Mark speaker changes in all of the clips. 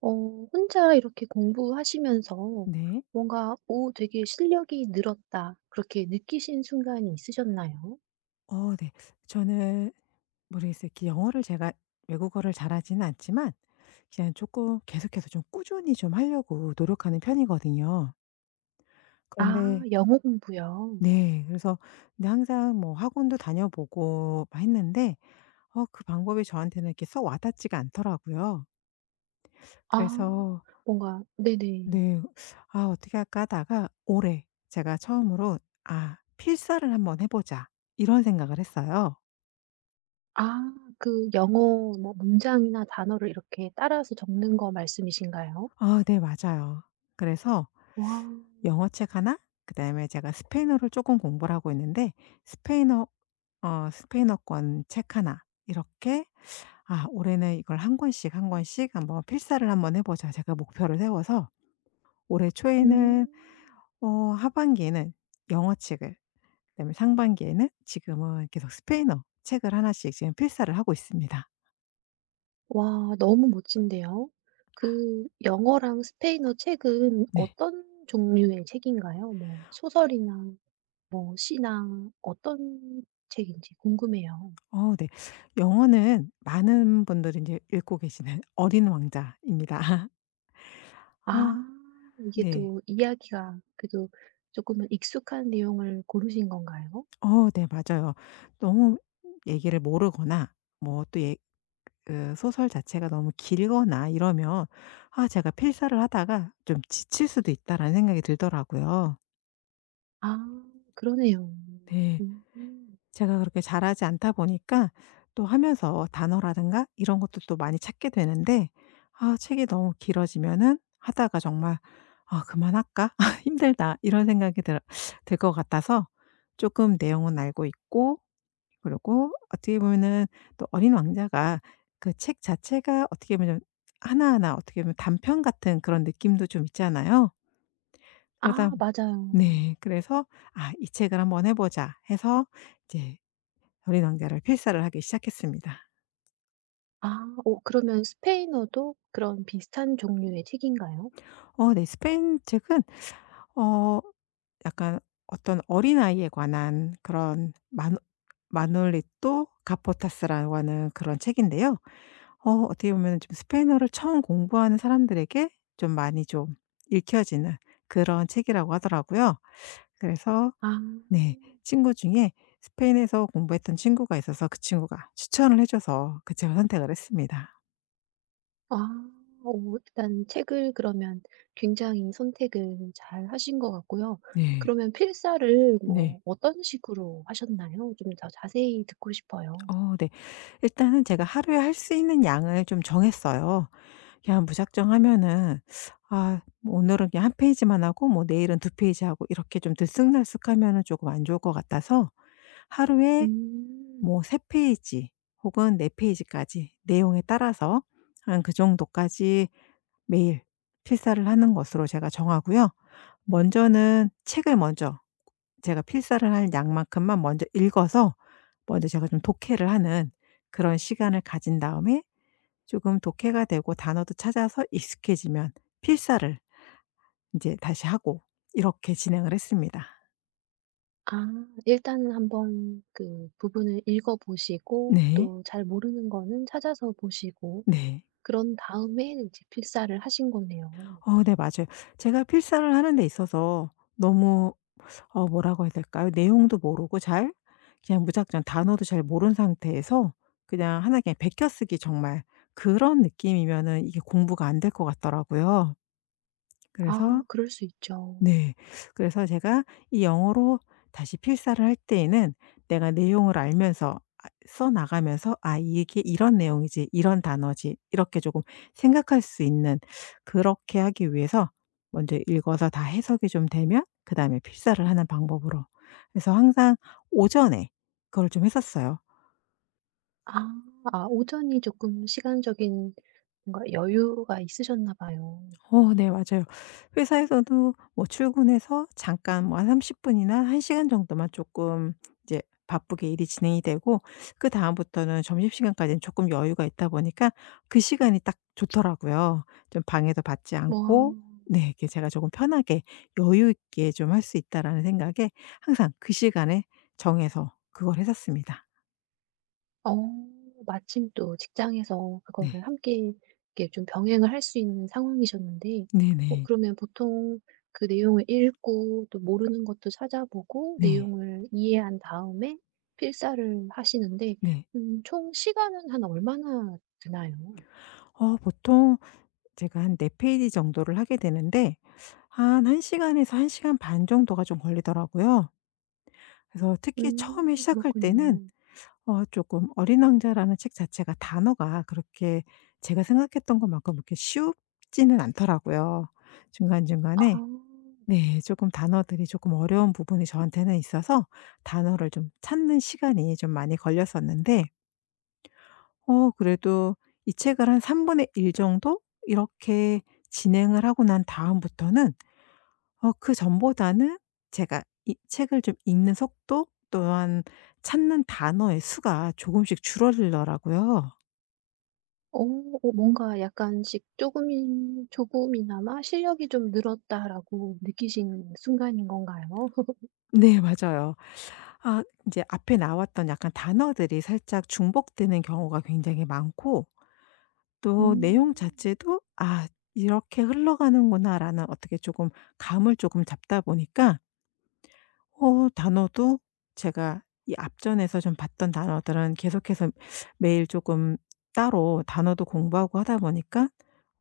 Speaker 1: 혼자 이렇게 공부하시면서
Speaker 2: 네.
Speaker 1: 뭔가 '오 되게 실력이 늘었다.' 그렇게 느끼신 순간이 있으셨나요?
Speaker 2: 네. 저는 모르겠어요. 이렇게 영어를 제가 외국어를 잘하지는 않지만, 그냥 조금 계속해서 좀 꾸준히 좀 하려고 노력하는 편이거든요.
Speaker 1: 아,
Speaker 2: 그런데
Speaker 1: 영어 공부요.
Speaker 2: 네. 그래서 근데 항상 뭐 학원도 다녀보고 막 했는데 그 방법이 저한테는 이렇게 썩 와 닿지가 않더라고요.
Speaker 1: 아,
Speaker 2: 그래서
Speaker 1: 뭔가 네네.
Speaker 2: 네. '아 어떻게 할까?' 하다가 올해 제가 처음으로 '아 필사를 한번 해 보자.' 이런 생각을 했어요.
Speaker 1: 아, 그 영어 뭐 문장이나 단어를 이렇게 따라서 적는 거 말씀이신가요?
Speaker 2: 아 네 맞아요. 그래서
Speaker 1: 와.
Speaker 2: 영어책 하나, 그다음에 제가 스페인어를 조금 공부를 하고 있는데, 스페인어, 스페인어권 책 하나 이렇게, 아 올해는 이걸 한 권씩, 한 권씩 한번 필사를 한번 해 보자, 제가 목표를 세워서 올해 초에는,
Speaker 1: 음.
Speaker 2: 어 하반기에는 영어책을, 그다음에 상반기에는 지금은 계속 스페인어 책을 하나씩 지금 필사를 하고 있습니다.
Speaker 1: 와, 너무 멋진데요. 그 영어랑 스페인어 책은
Speaker 2: 네.
Speaker 1: 어떤 종류의 책인가요? 뭐 소설이나 뭐 시나 어떤 책인지 궁금해요.
Speaker 2: 네. 영어는 많은 분들이 이제 읽고 계시는 어린 왕자입니다.
Speaker 1: 아,
Speaker 2: 어,
Speaker 1: 이게
Speaker 2: 네.
Speaker 1: 또 이야기가 그래도 조금은 익숙한 내용을 고르신 건가요?
Speaker 2: 네 맞아요. 너무 얘기를 모르거나 뭐 또 예, 그 소설 자체가 너무 길거나 이러면, 아 제가 필사를 하다가 좀 '지칠 수도 있다.'라는 생각이 들더라고요.
Speaker 1: 아, 그러네요.
Speaker 2: 네.
Speaker 1: 음.
Speaker 2: 제가 그렇게 잘하지 않다 보니까 또 하면서 단어라든가 이런 것도 또 많이 찾게 되는데, 아 책이 너무 길어지면은 하다가 정말 '아 그만할까? 힘들다.' 이런 생각이 들 것 같아서 조금 내용은 알고 있고, 그리고 어떻게 보면은 또 어린 왕자가, 그 책 자체가 어떻게 보면 하나하나 어떻게 보면 단편 같은 그런 느낌도 좀 있잖아요.
Speaker 1: 아,
Speaker 2: 그러다
Speaker 1: 맞아요.
Speaker 2: 네. 그래서 '아 이 책을 한번 해 보자.' 해서 이제 어린 왕자를 필사를 하기 시작했습니다.
Speaker 1: 아, 오, 그러면 스페인어도 그런 비슷한 종류의 책인가요?
Speaker 2: 네. 스페인 책은, 어 약간 어떤 어린아이에 관한 그런, 마누 마놀리토 카포타스라고 하는 그런 책인데요. 어떻게 보면 좀 스페인어를 처음 공부하는 사람들에게 좀 많이 좀 읽혀지는 그런 책이라고 하더라고요. 그래서
Speaker 1: 아.
Speaker 2: 네, 친구 중에 스페인에서 공부했던 친구가 있어서 그 친구가 추천을 해 줘서 그 책을 선택을 했습니다.
Speaker 1: 아. 일단 책을 그러면 굉장히 선택을 잘 하신 것 같고요.
Speaker 2: 네.
Speaker 1: 그러면 필사를
Speaker 2: 네.
Speaker 1: 뭐 어떤 식으로 하셨나요? 좀 더 자세히 듣고 싶어요.
Speaker 2: 네. 일단은 제가 하루에 할 수 있는 양을 좀 정했어요. 그냥 무작정 하면은 아 뭐 오늘은 그냥 한 페이지만 하고 뭐 내일은 두 페이지 하고 이렇게 좀 들쑥날쑥하면은 조금 안 좋을 것 같아서, 하루에
Speaker 1: 음.
Speaker 2: 뭐 3 페이지 혹은 4 페이지까지 내용에 따라서 한 그 정도까지 매일 필사를 하는 것으로 제가 정하고요. 먼저는 책을 먼저, 제가 필사를 할 양만큼만 먼저 읽어서 먼저 제가 좀 독해를 하는 그런 시간을 가진 다음에, 조금 독해가 되고 단어도 찾아서 익숙해지면 필사를 이제 다시 하고, 이렇게 진행을 했습니다.
Speaker 1: 아, 일단은 한번 그 부분을 읽어 보시고
Speaker 2: 네.
Speaker 1: 또 잘 모르는 거는 찾아서 보시고
Speaker 2: 네.
Speaker 1: 그런 다음에 이제 필사를 하신 거네요.
Speaker 2: 네 맞아요. 제가 필사를 하는 데 있어서 너무, 뭐라고 해야 될까요? 내용도 모르고 잘, 그냥 무작정 단어도 잘 모른 상태에서 그냥 하나 그냥 베껴쓰기 정말 그런 느낌이면은 이게 공부가 안 될 것 같더라고요. 그래서
Speaker 1: 아, 그럴 수 있죠.
Speaker 2: 네. 그래서 제가 이 영어로 다시 필사를 할 때에는 내가 내용을 알면서, 아 써 나가면서 '아 이게 이런 내용이지. 이런 단어지.' 이렇게 조금 생각할 수 있는, 그렇게 하기 위해서 먼저 읽어서 다 해석이 좀 되면 그다음에 필사를 하는 방법으로 해서 항상 오전에 그걸 좀 했었어요.
Speaker 1: 아. 아, 오전이 조금 시간적인 뭔가 여유가 있으셨나 봐요.
Speaker 2: 네 맞아요. 회사에서도 뭐 출근해서 잠깐 뭐 한 30 분이나 1 시간 정도만 조금 이제 바쁘게 일이 진행이 되고, 그다음부터는 점심시간까지는 조금 여유가 있다 보니까 그 시간이 딱 좋더라고요. 좀 방해도 받지
Speaker 1: 와.
Speaker 2: 않고, 네 이게 제가 조금 편하게 여유 있게 좀 할 수 있다라는 생각에 항상 그 시간에 정해서 그걸 했었습니다.
Speaker 1: 어 마침 또 직장에서 그거를
Speaker 2: 네.
Speaker 1: 함께 이렇게 좀 병행을 할 수 있는 상황이셨는데
Speaker 2: 네네.
Speaker 1: 그러면 보통 그 내용을 읽고 또 모르는 것도 찾아보고
Speaker 2: 네.
Speaker 1: 내용을 이해한 다음에 필사를 하시는데
Speaker 2: 네.
Speaker 1: 음, 총 시간은 한 얼마나 드나요?
Speaker 2: 보통 제가 한 4 페이지 정도를 하게 되는데 한 1 시간에서 1 시간 반 정도가 좀 걸리더라고요. 그래서 특히 처음에
Speaker 1: 음,
Speaker 2: 시작할 때는,
Speaker 1: 그렇군요.
Speaker 2: 쪼끔 어린 왕자라는 책 자체가 단어가 그렇게 제가 생각했던 것만큼 그렇게 쉽지는 않더라고요.
Speaker 1: 아.
Speaker 2: 중간중간에, 네 쪼끔 단어들이 쪼끔 어려운 부분이 저한테는 있어서 단어를 좀 찾는 시간이 좀 많이 걸렸었는데, 그래도 이 책을 한 3분의 1 정도 이렇게 진행을 하고 난 다음부터는, 그전보다는 제가 이 책을 좀 읽는 속도 또한 찾는 단어의 수가 조금씩 줄어들더라고요.
Speaker 1: 어 뭔가 약간씩 쪼금이 '조금이나마 실력이 좀 늘었다.'라고 느끼신 순간인 건가요?
Speaker 2: 네 맞아요. 아 이제 앞에 나왔던 약간 단어들이 살짝 중복되는 경우가 굉장히 많고, 또
Speaker 1: 음.
Speaker 2: 내용 자체도 '아 이렇게 흘러가는구나.'라는, 어떻게 조금 감을 조금 잡다 보니까 단어도, 제가 이 앞전에서 좀 봤던 단어들은 계속해서 매일 조금 따로 단어도 공부하고 하다 보니까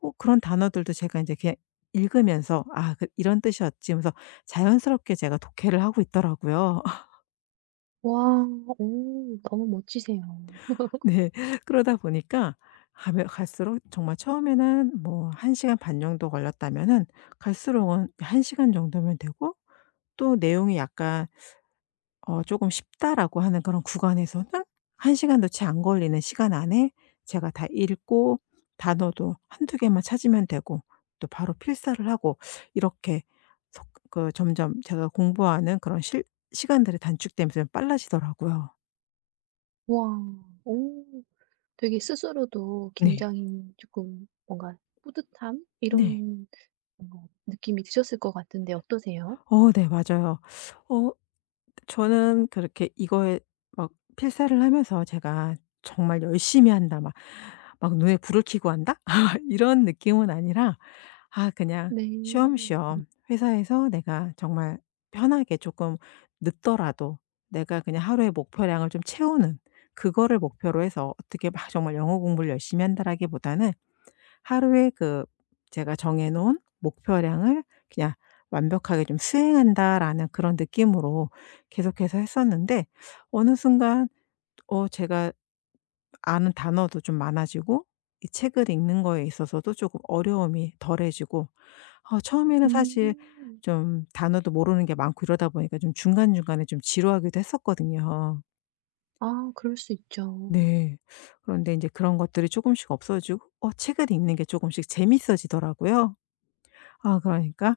Speaker 2: 그런 단어들도 제가 이제 그냥 읽으면서 '아 그 이런 뜻이었지.' 하면서 자연스럽게 제가 독해를 하고 있더라고요.
Speaker 1: 와. 오, 너무 멋지세요.
Speaker 2: 네. 그러다 보니까 하면 갈수록 정말 처음에는 뭐 1 시간 반 정도 걸렸다면은, 갈수록은 1 시간 정도면 되고, 또 내용이 약간, 조금 쉽다라고 하는 그런 구간에서는 한 시간도 채 안 걸리는 시간 안에 제가 다 읽고 단어도 한두 개만 찾으면 되고 또 바로 필사를 하고, 이렇게 속 그 점점 제가 공부하는 그런 실 시간들이 단축되면서 좀 빨라지더라고요.
Speaker 1: 와. 오, 되게 스스로도
Speaker 2: 네.
Speaker 1: 굉장히 조금 뭔가 뿌듯함
Speaker 2: 네.
Speaker 1: 이런 뭔가 느낌이 드셨을 것 같은데 어떠세요?
Speaker 2: 네 맞아요. 어 저는 그렇게 이거에 막 필사를 하면서 제가 정말 '열심히 한다.' 막 막 '눈에 불을 켜고 한다.' 이런 느낌은 아니라, 아 그냥
Speaker 1: 네.
Speaker 2: 쉬엄쉬엄 회사에서 내가 정말 편하게 조금 늦더라도 내가 그냥 하루의 목표량을 좀 채우는, 그거를 목표로 해서 어떻게 막 정말 '영어 공부를 열심히 한다.'라기보다는 하루에 그 제가 정해 놓은 목표량을 그냥 완벽하게 좀 수행한다라는 그런 느낌으로 계속해서 했었는데, 어느 순간 제가 아는 단어도 좀 많아지고 이 책을 읽는 거에 있어서도 조금 어려움이 덜해지고, 처음에는 사실
Speaker 1: 음.
Speaker 2: 좀 단어도 모르는 게 많고 이러다 보니까 좀 중간중간에 좀 지루하기도 했었거든요.
Speaker 1: 아, 그럴 수 있죠.
Speaker 2: 네. 그런데 인제 그런 것들이 조금씩 없어지고 책을 읽는 게 조금씩 재밌어지더라고요. 아 그러니까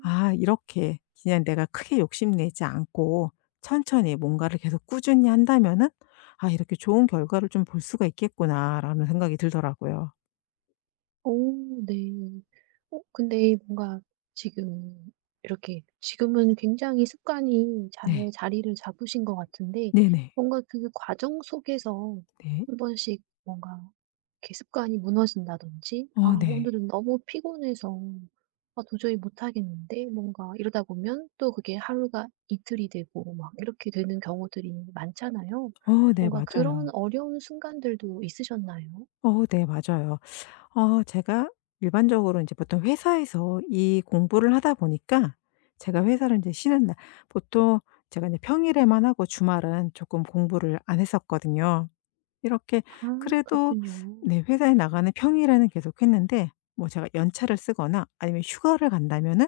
Speaker 2: '아 이렇게 그냥 내가 크게 욕심내지 않고 천천히 뭔가를 계속 꾸준히 한다면은, 아 이렇게 좋은 결과를 좀 볼 수가 있겠구나.'라는 생각이 들더라고요.
Speaker 1: 오, 네. 근데 뭔가 지금 이렇게 지금은 굉장히 습관이 잘
Speaker 2: 네.
Speaker 1: 자리를 잡으신 것 같은데
Speaker 2: 네네.
Speaker 1: 뭔가 그 과정 속에서
Speaker 2: 네.
Speaker 1: 한 번씩 뭔가 이렇게 습관이 무너진다든지 '아
Speaker 2: 네.
Speaker 1: 오늘은 너무 피곤해서 아 도저히 못하겠는데.' 뭔가 이러다 보면 또 그게 하루가 이틀이 되고 막 이렇게 되는 경우들이 많잖아요.
Speaker 2: 네
Speaker 1: 뭔가 그런
Speaker 2: 맞아요.
Speaker 1: 어려운 순간들도 있으셨나요?
Speaker 2: 네 맞아요. 제가 일반적으로 이제 보통 회사에서 이 공부를 하다 보니까, 제가 회사를 이제 쉬는 날 보통, 제가 이제 평일에만 하고 주말은 조금 공부를 안 했었거든요. 이렇게
Speaker 1: 아,
Speaker 2: 그래도
Speaker 1: 그렇군요.
Speaker 2: 네 회사에 나가는 평일에는 계속했는데, 뭐 제가 연차를 쓰거나 아니면 휴가를 간다면은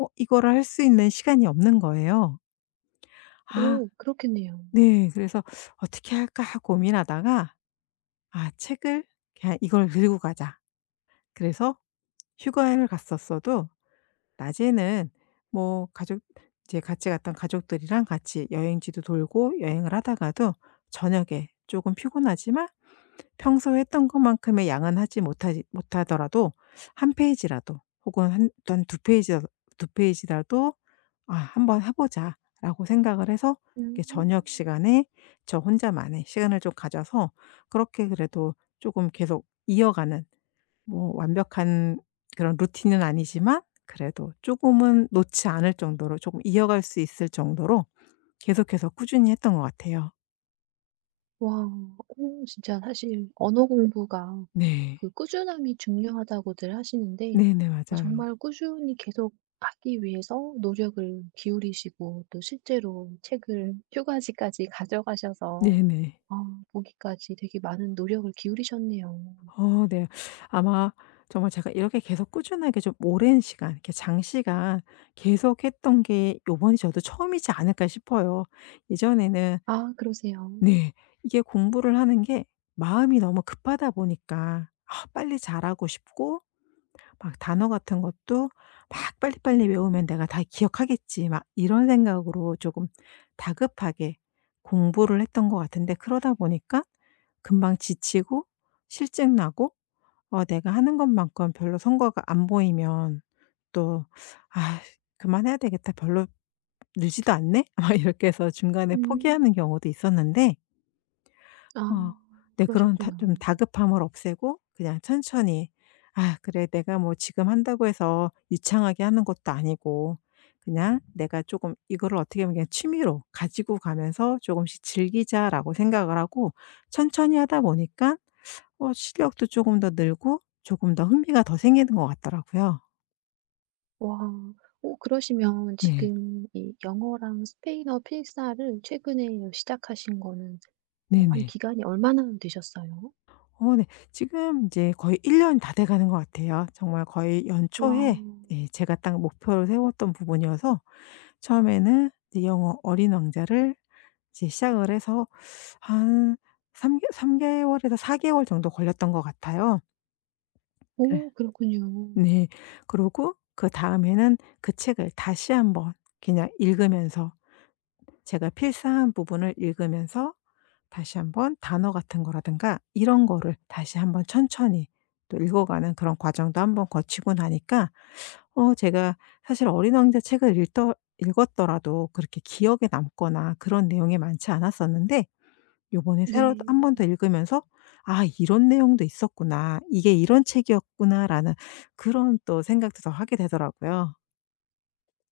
Speaker 2: 이거를 할 수 있는 시간이 없는 거예요. 아
Speaker 1: 오, 그렇겠네요.
Speaker 2: 네. 그래서 '어떻게 할까?' 고민하다가 '아 책을 그냥 이걸 들고 가자.' 그래서 휴가를 갔었어도 낮에는 뭐 가족, 이제 같이 갔던 가족들이랑 같이 여행지도 돌고 여행을 하다가도 저녁에 조금 피곤하지만 평소에 했던 것만큼의 양은 하지 못하지 못하더라도 한 페이지라도 혹은 한한 페이지 두 페이지라도 '아 한번 해 보자.'라고 생각을 해서 이렇게 저녁
Speaker 1: 음.
Speaker 2: 시간에 저 혼자만의 시간을 좀 가져서 그렇게 그래도 조금 계속 이어가는, 뭐 완벽한 그런 루틴은 아니지만 그래도 조금은 놓지 않을 정도로 조금 이어갈 수 있을 정도로 계속해서 꾸준히 했던 것 같아요.
Speaker 1: 와. 오, 진짜 사실 언어 공부가
Speaker 2: 네.
Speaker 1: 그 꾸준함이 중요하다고들 하시는데
Speaker 2: 네네.
Speaker 1: 아,
Speaker 2: 맞아요.
Speaker 1: 정말 꾸준히 계속 하기 위해서 노력을 기울이시고 또 실제로 책을 휴가지까지 가져가셔서
Speaker 2: 네네.
Speaker 1: 아, 보기까지 되게 많은 노력을 기울이셨네요.
Speaker 2: 네. 아마 정말 제가 이렇게 계속 꾸준하게 좀 오랜 시간 이렇게 장시간 계속 했던 게 요번이 저도 처음이지 않을까 싶어요. 예전에는
Speaker 1: 아, 그러세요.
Speaker 2: 네 이게 공부를 하는 게 마음이 너무 급하다 보니까 아 빨리 잘하고 싶고 막 단어 같은 것도 막 '빨리빨리 외우면 내가 다 기억하겠지.' 막 이런 생각으로 조금 다급하게 공부를 했던 것 같은데, 그러다 보니까 금방 지치고 실증 나고 내가 하는 것만큼 별로 성과가 안 보이면 또 '아 그만해야 되겠다. 별로 늘지도 않네.' 막 이렇게 해서 중간에
Speaker 1: 음.
Speaker 2: 포기하는 경우도 있었는데,
Speaker 1: 아,
Speaker 2: 어 네 그런 다
Speaker 1: 그러셨구나.
Speaker 2: 좀 다급함을 없애고 그냥 천천히 '아 그래 내가 뭐 지금 한다고 해서 유창하게 하는 것도 아니고 그냥 내가 조금 이거를 어떻게 보면 그냥 취미로 가지고 가면서 조금씩 즐기자.'라고 생각을 하고 천천히 하다 보니까 실력도 쪼금 더 늘고 조금 더 흥미가 더 생기는 것 같더라고요.
Speaker 1: 와. 그러시면
Speaker 2: 네.
Speaker 1: 지금 이 영어랑 스페인어 필사를 최근에 시작하신 거는 한
Speaker 2: 네네.
Speaker 1: 기간이 얼마나 되셨어요?
Speaker 2: 네. 지금 인제 거의 1년 다 돼 가는 것 같아요. 정말 거의
Speaker 1: 와.
Speaker 2: 연초에, 예 제가 딱 목표를 세웠던 부분이어서 처음에는 이제 영어 어린 왕자를 이제 시작을 해서 한 3개 3 개월에서 4 개월 정도 걸렸던 것 같아요. 예.
Speaker 1: 오, 그렇군요.
Speaker 2: 네. 그러고 그다음에는 그 책을 다시 한번 그냥 읽으면서, 제가 필사한 부분을 읽으면서 다시 한번 단어 같은 거라든가 이런 거를 다시 한번 천천히 또 읽어가는 그런 과정도 한번 거치고 나니까, 제가 사실 어린 왕자 책을 읽더 읽었더라도 그렇게 기억에 남거나 그런 내용이 많지 않았었는데 요번에 새로 한 번 더
Speaker 1: 네.
Speaker 2: 읽으면서 '아 이런 내용도 있었구나. 이게 이런 책이었구나.'라는 그런 또 생각도 더 하게 되더라고요.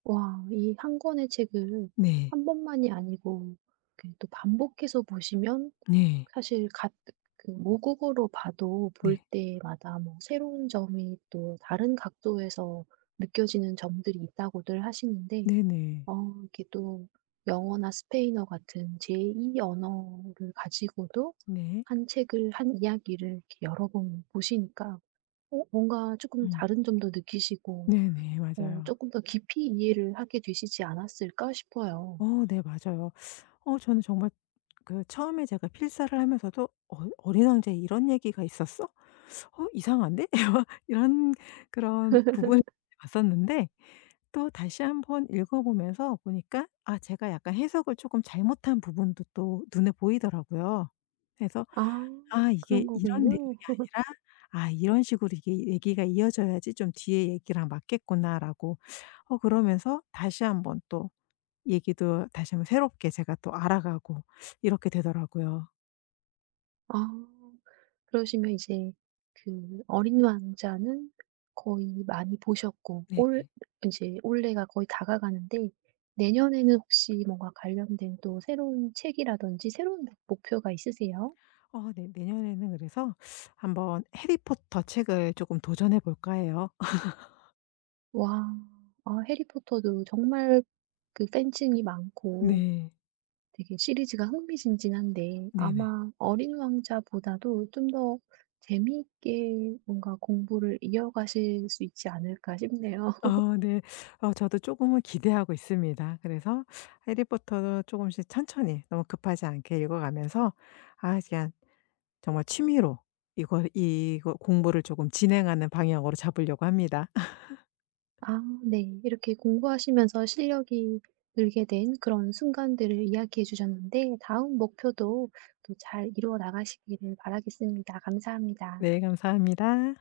Speaker 1: 와, 이 한 권의 책을
Speaker 2: 네.
Speaker 1: 한 번만이 아니고 그또 반복해서 보시면
Speaker 2: 네.
Speaker 1: 사실 같 그 모국어로 봐도 볼
Speaker 2: 네.
Speaker 1: 때마다 뭐 새로운 점이 또 다른 각도에서 느껴지는 점들이 있다고들 하시는데
Speaker 2: 네네.
Speaker 1: 이게 또 영어나 스페인어 같은 제 2 언어를 가지고도
Speaker 2: 네.
Speaker 1: 한 책을 한 이야기를 이렇게 여러 번 보시니까 어 뭔가 조금
Speaker 2: 음.
Speaker 1: 다른 점도 느끼시고
Speaker 2: 네네.
Speaker 1: 어
Speaker 2: 맞아요.
Speaker 1: 금더 깊이 이해를 하게 되시지 않았을까 싶어요.
Speaker 2: 네 맞아요. 저는 정말 그 처음에 제가 필사를 하면서도 '어 어린 왕자에 이런 얘기가 있었어? 어 이상한데?' 이런 그런 부분을 봤었는데 또 다시 한번 읽어 보면서 보니까 아 제가 약간 해석을 조금 잘못한 부분도 또 눈에 보이더라고요. 그래서
Speaker 1: 아,
Speaker 2: '아 이게
Speaker 1: 그런
Speaker 2: 이런 내용이
Speaker 1: 거군요.
Speaker 2: 아니라 아 이런 식으로 이게 얘기가 이어져야지 좀 뒤에 얘기랑 맞겠구나.'라고 그러면서 다시 한번 또 얘기도 다시 한번 새롭게 제가 또 알아가고 이렇게 되더라고요.
Speaker 1: 아. 그러시면 이제 그 어린 왕자는 거의 많이 보셨고 올
Speaker 2: 네네.
Speaker 1: 이제 올해가 거의 다가가는데 내년에는 혹시 뭔가 관련된 또 새로운 책이라든지 새로운 목 목표가 있으세요?
Speaker 2: 네. 내년에는 그래서 한번 해리포터 책을 조금 도전해 볼까 해요.
Speaker 1: 와. 아, 해리포터도 정말 그 팬층이 많고
Speaker 2: 네.
Speaker 1: 되게 시리즈가 흥미진진한데
Speaker 2: 네네.
Speaker 1: 아마 어린 왕자보다도 좀 더 재미있게 뭔가 공부를 이어가실 수 있지 않을까 싶네요.
Speaker 2: 네. 저도 조금은 기대하고 있습니다. 그래서 해리포터도 조금씩 천천히 너무 급하지 않게 읽어 가면서 아 그냥 정말 취미로 이걸 이거 공부를 조금 진행하는 방향으로 잡으려고 합니다.
Speaker 1: 아, 네. 이렇게 공부하시면서 실력이 늘게 된 그런 순간들을 이야기해 주셨는데 다음 목표도 또 잘 이루어 나가시기를 바라겠습니다. 감사합니다.
Speaker 2: 네 감사합니다.